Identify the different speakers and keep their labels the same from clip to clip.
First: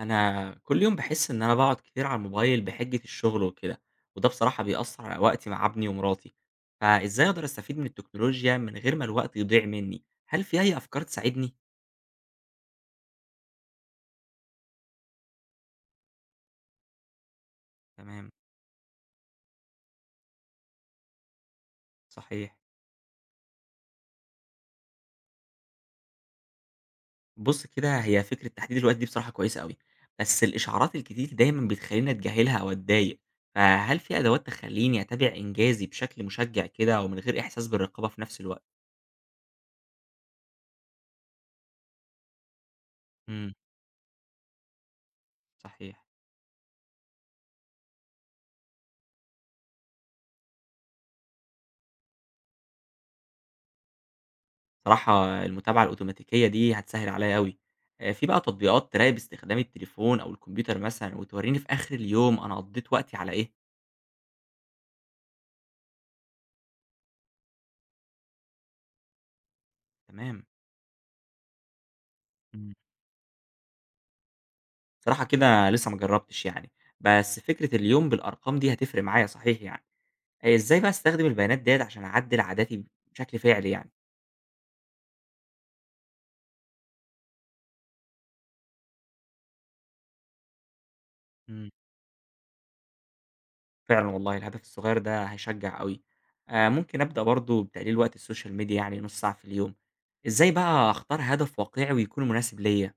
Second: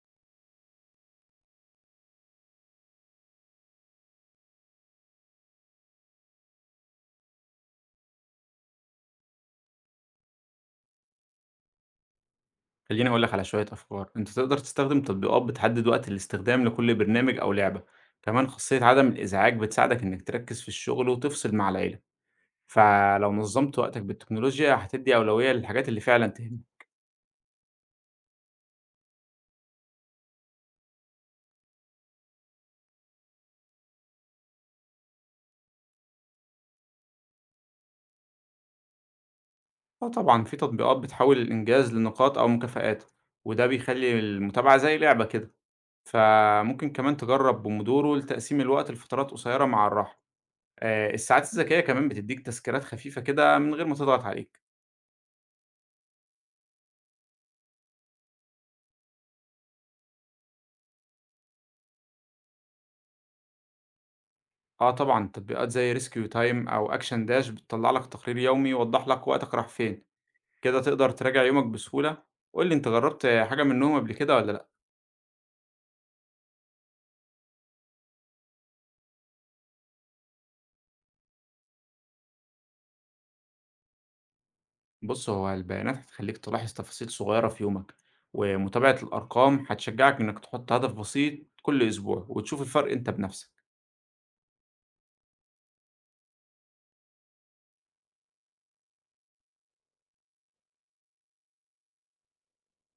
Speaker 1: أنا كل يوم باحس إن أنا باقعد كتير على الموبايل بحجة الشغل وكده، وده بصراحة بيأثّر على وقتي مع ابني ومراتي، فإزاي أقدر أستفيد من التكنولوجيا من غير ما الوقت يضيع منّي؟ هل في أي أفكار تساعدني؟
Speaker 2: خلّيني أقول لك على شوية أفكار، أنت تقدر تستخدم تطبيقات بتحدد وقت الاستخدام لكل برنامج أو لعبة،
Speaker 1: تمام،
Speaker 2: كمان خاصية عدم الإزعاج بتساعدك إنك تركّز في الشغل وتفصل مع العيلة،
Speaker 1: صحيح.
Speaker 2: فلو نظّمت وقتك بالتكنولوجيا هتدّي أولوية للحاجات اللي فعلًا تهمك،
Speaker 1: بُص كده هي فكرة تحديد الوقت دي بصراحة كويسة أوي، بس الإشعارات الكتير دايمًا بتخلّيني أتجاهلها أو أتضايق، فهل في أدوات تخلّيني أتابع إنجازي بشكل مشجّع كده ومن غير إحساس بالرقابة في نفس الوقت؟
Speaker 2: آه طبعًا في تطبيقات بتحوّل الإنجاز لنقاط أو مكافآت،
Speaker 1: إمم،
Speaker 2: وده بيخلّي المتابعة زي لعبة كده،
Speaker 1: صحيح.
Speaker 2: فممكن كمان تجرّب بومودورو لتقسيم الوقت لفترات قصيرة مع الراحة، الساعات الذكية كمان بتدّيك تذكيرات خفيفة كده من غير ما تضغط عليك.
Speaker 1: صراحة المتابعة الأوتوماتيكية دي هتسهل عليَّ أوي، في بقى تطبيقات تراقب استخدام التليفون أو الكمبيوتر مثلًا وتوريني في آخر اليوم أنا قضيت وقتي على إيه؟
Speaker 2: آه طبعًا، تطبيقات زي rescue time أو action dash بتطلع لك تقرير يومي يوضح لك وقتك راح فين،
Speaker 1: تمام.
Speaker 2: كده تقدر تراجع يومك بسهولة. قُل
Speaker 1: إمم.
Speaker 2: لي أنت جربت حاجة منهم قبل كده والّا لأ؟
Speaker 1: بصراحة كده لسه ما جربتش يعني، بس فكرة اليوم بالأرقام دي هتفرق معايا صحيح يعني، إزاي بقى أستخدم البيانات ديّة عشان أعدل عاداتي بشكل فعلي يعني؟
Speaker 2: بُص، هو البيانات هتخليك تلاحظ تفاصيل صغيرة في يومك، ومتابعة الأرقام هتشجعك إنك تحط هدف بسيط
Speaker 1: إمم.
Speaker 2: كل أسبوع وتشوف الفرق أنت بنفسك.
Speaker 1: فعلًا والله الهدف الصغير ده هيشجع أوي، ممكن أبدأ برضه بتقليل وقت السوشيال ميديا يعني نُص ساعة في اليوم، إزاي بقى أختار هدف واقعي ويكون مناسب ليّا؟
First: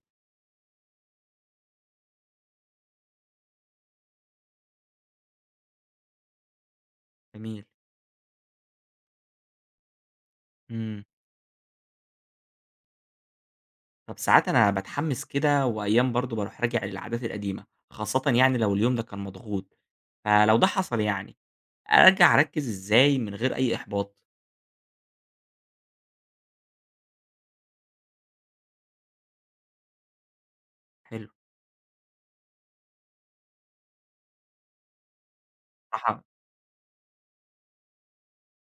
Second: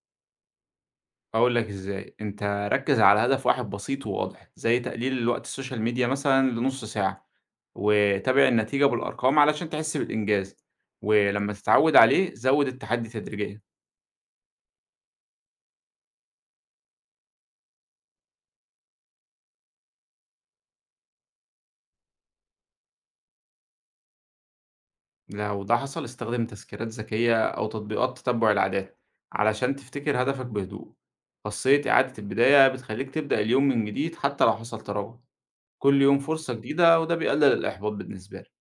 Speaker 2: هاقول لك إزاي، أنت ركّز على هدف واحد بسيط وواضح، زي تقليل الوقت الSocial media مثلًا لنُص ساعة،
Speaker 1: جميل.
Speaker 2: وتابع النتيجة بالأرقام علشان تحس بالإنجاز،
Speaker 1: إمم.
Speaker 2: ولمّا تتعوّد عليه زوّد التحدي تدريجيًا،
Speaker 1: طب ساعات أنا باتحمّس كده وأيام برضه باروح راجع للعادات القديمة، خاصةً يعني لو اليوم ده كان مضغوط، فلو ده حصل يعني أرجع أركّز إزاي من غير أي إحباط؟
Speaker 2: لو ده حصل استخدم تذكيرات ذكية أو تطبيقات تتبع العادات، علشان تفتكر هدفك بهدوء.
Speaker 1: حلو.
Speaker 2: خاصية إعادة البداية بتخلّيك تبدأ اليوم من جديد حتى لو حصل تراجع، كل يوم
Speaker 1: بصراحة
Speaker 2: فرصة جديدة وده بيقلل الإحباط بالنسبة لك.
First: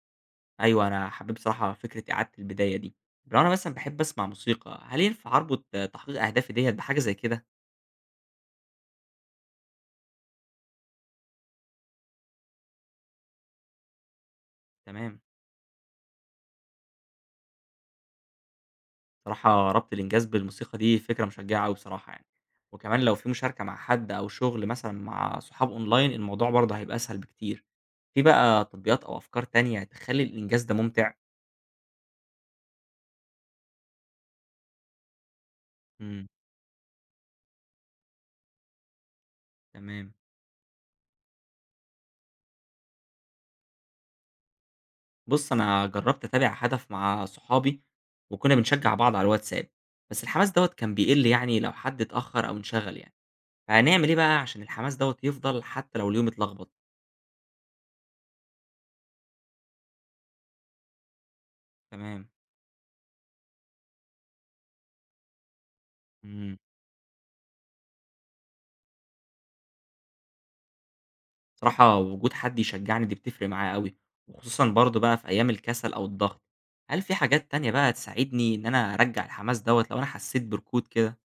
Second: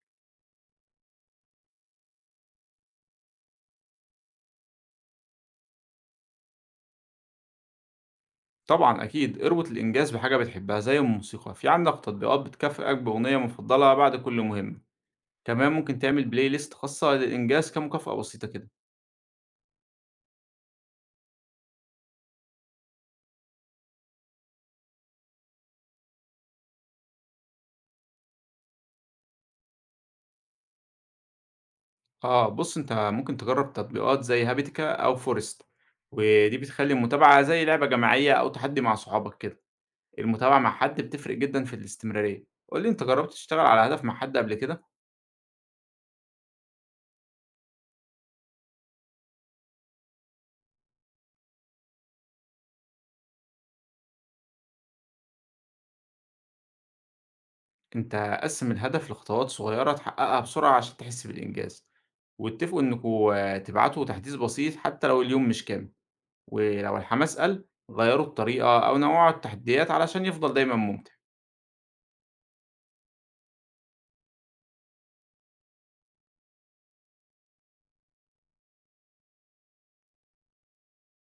Speaker 1: أيوه، أنا حبيت بصراحة فكرة إعادة البداية دي. لو أنا مثلًا باحب أسمع موسيقى، هل ينفع أربط تحقيق أهدافي ديّة بحاجة زي كده؟
Speaker 2: طبعًا أكيد، اربط الإنجاز بحاجة بتحبها زي الموسيقى، في عندك تطبيقات بتكافئك بأغنية مفضلة بعد كل مهمة،
Speaker 1: تمام.
Speaker 2: كمان ممكن تعمل Play list خاصة للإنجاز كمكافأة بسيطة كده.
Speaker 1: بصراحة ربط الإنجاز بالموسيقى دي فكرة مشجعة أوي بصراحة يعني، وكمان لو في مشاركة مع حد أو شغل مثلًا مع صحاب أونلاين الموضوع برضه هيبقى أسهل بكتير، في بقى تطبيقات أو أفكار تانية تخلّي الإنجاز ده ممتع؟
Speaker 2: آه، بُص أنت ممكن تجرب تطبيقات زي هابيتيكا أو Forest،
Speaker 1: إمم،
Speaker 2: ودي بتخلّي المتابعة زي لعبة جماعية أو تحدي مع صحابك كده،
Speaker 1: تمام،
Speaker 2: المتابعة مع حد بتفرق جدًا في الاستمرارية. قُل لي أنت جربت تشتغل على هدف مع حد قبل كده؟
Speaker 1: بُص أنا جرّبت أتابع هدف مع صحابي وكنا بنشجع بعض على الواتساب، بس الحماس دوّة كان بيقل يعني لو حد اتأخر أو انشغل يعني، فهنعمل إيه بقى عشان الحماس دوّة يفضل حتى لو اليوم اتلخبط؟
Speaker 2: أنت قسّم الهدف لخطوات صغيرة تحققها بسرعة عشان تحس بالإنجاز.
Speaker 1: تمام،
Speaker 2: واتفقوا إنكم تبعتوا تحديث بسيط حتى لو اليوم مش كامل،
Speaker 1: إمم.
Speaker 2: ولو الحماس قَل غيّروا الطريقة أو نوعّوا التحديات علشان يفضل دايمًا ممتع.
Speaker 1: بصراحة وجود حد يشجعني دي بتفرق معايا أوي، وخصوصًا برضه بقى في أيام الكسل أو الضغط، هل في حاجات تانية بقى تساعدني إن أنا أرجّع الحماس دوّة لو أنا حسيت بركود كده؟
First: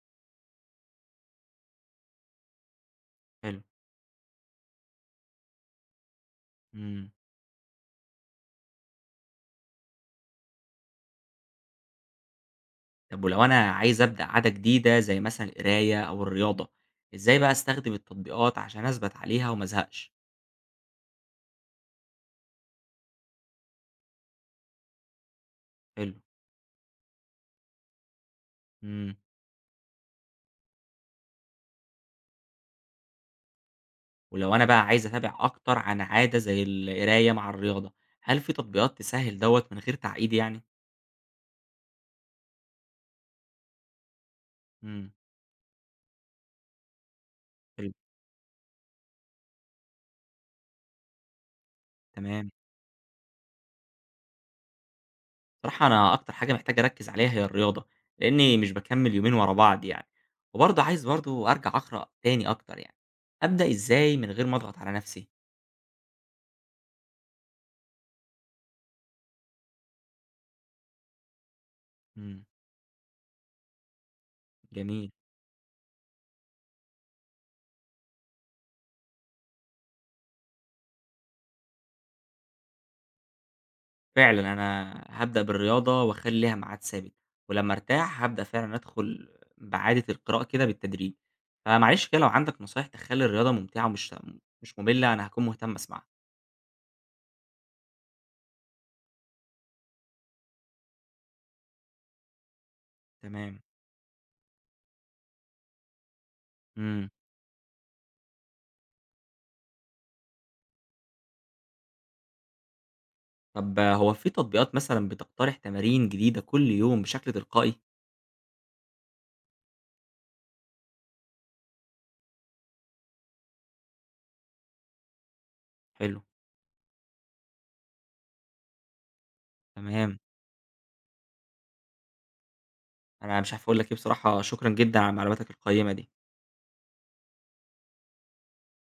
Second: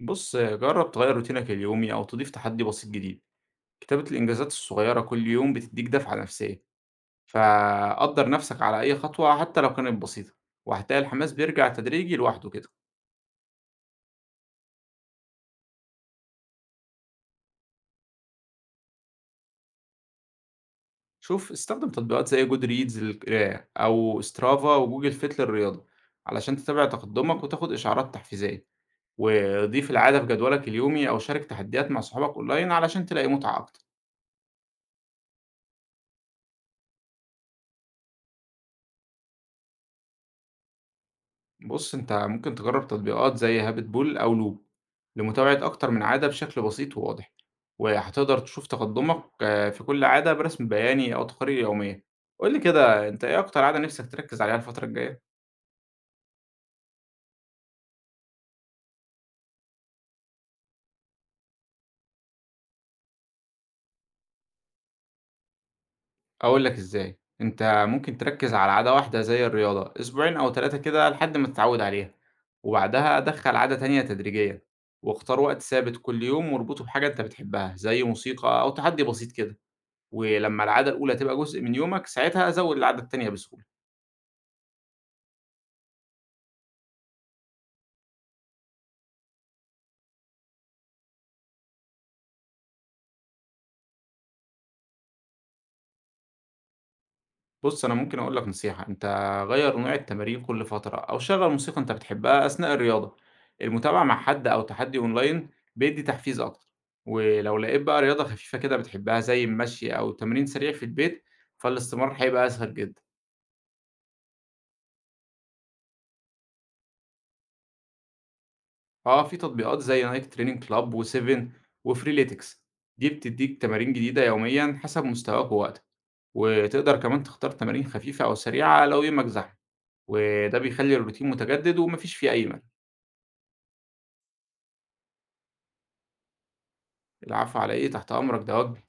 Speaker 2: بُص، جرّب تغيّر روتينك اليومي أو تضيف تحدي بسيط جديد.
Speaker 1: حلو،
Speaker 2: كتابة الإنجازات الصغيّرة كل يوم بتدّيك دفعة نفسية،
Speaker 1: إمم،
Speaker 2: فقدّر نفسك على أي خطوة حتى لو كانت بسيطة، وهتلاقي الحماس بيرجع تدريجي لوحده كده.
Speaker 1: طب ولو أنا عايز أبدأ عادة جديدة زي مثلًا القراية أو الرياضة، إزاي بقى أستخدم التطبيقات عشان أثبت عليها وما أزهقش؟
Speaker 2: شوف استخدم تطبيقات زي جود ريدز للقراية أو سترافا وجوجل فيت للرياضة
Speaker 1: حلو،
Speaker 2: علشان تتابع تقدمك وتاخد إشعارات تحفيزية
Speaker 1: إمم،
Speaker 2: وضيف العادة في جدولك اليومي أو شارك تحديات مع صحابك أونلاين علشان تلاقي متعة أكتر.
Speaker 1: ولو أنا بقى عايز أتابع أكتر عن عادة زي القراية مع الرياضة، هل في تطبيقات تسهّل دوّة من غير تعقيد يعني؟
Speaker 2: بص أنت ممكن تجرب تطبيقات زي هابت بول أو لوب
Speaker 1: إمم،
Speaker 2: لمتابعة أكتر من عادة بشكل بسيط وواضح
Speaker 1: حلو،
Speaker 2: وهتقدر تشوف تقدمك آه، في كل عادة برسم بياني أو تقارير يومية.
Speaker 1: تمام.
Speaker 2: قولي كده أنت إيه أكتر عادة نفسك تركز عليها الفترة الجاية؟
Speaker 1: بصراحة أنا أكتر حاجة محتاج أركّز عليها هي الرياضة، لإنّي مش باكمّل يومين ورا بعض يعني، وبرضه عايز برضه أرجع أقرأ تاني أكتر يعني، أبدأ إزاي من غير ما أضغط على نَفْسي؟
Speaker 2: أقول لك إزاي، أنت ممكن تركّز على عادة واحدة زي الرياضة أسبوعين أو 3 كده لحد ما تتعود عليها،
Speaker 1: إمم،
Speaker 2: وبعدها دخّل عادة تانية تدريجيًا،
Speaker 1: جميل،
Speaker 2: واختار وقت ثابت كل يوم واربطه بحاجة أنت بتحبها، زي موسيقى أو تحدي بسيط كده، ولمّا العادة الأولى تبقى جزء من يومك ساعتها زوّد العادة التانية بسهولة.
Speaker 1: فعلًا أنا هابدأ بالرياضة وأخلّي ليها ميعاد ثابت، ولمّا أرتاح هابدأ فعلًا أدخل بعادة القراءة كده بالتدريج، فمعلش كده لو عندك نصايح تخلّي الرياضة ممتعة ومش مش مُمِلّة أنا هاكون مهتم أسمعها.
Speaker 2: بُص، أنا ممكن أقول لك نصيحة، أنت غيّر نوع التمارين كل فترة أو شغّل موسيقى أنت بتحبها أثناء الرياضة،
Speaker 1: تمام،
Speaker 2: المتابعة مع حد أو تحدي أونلاين بيدّي تحفيز أكتر،
Speaker 1: إمم،
Speaker 2: ولو لقيت بقى رياضة خفيفة كده بتحبها زي المشي أو تمرين سريع في البيت، فالاستمرار هيبقى أسهل جدًا.
Speaker 1: طَب هو في تطبيقات مثلًا بتقترح تمارين جديدة كل يوم بشكل تلقائي؟
Speaker 2: آه، في تطبيقات زي Nike Training Club و7 وFreeletics دي بتدّيك تمارين جديدة يوميًا حسب مستواك ووقتك،
Speaker 1: حلو.
Speaker 2: وتقدر كمان تختار تمارين خفيفة أو سريعة لو يومك زحمة،
Speaker 1: تمام.
Speaker 2: وده بيخلّي الروتين متجدد وما فيش فيه أي ملل.
Speaker 1: أنا مش عارف أقول لك إيه بصراحة، شكرًا جدًا على معلوماتك القيّمة دي.
Speaker 2: العفو على إيه، تحت أمرك، ده واجبي.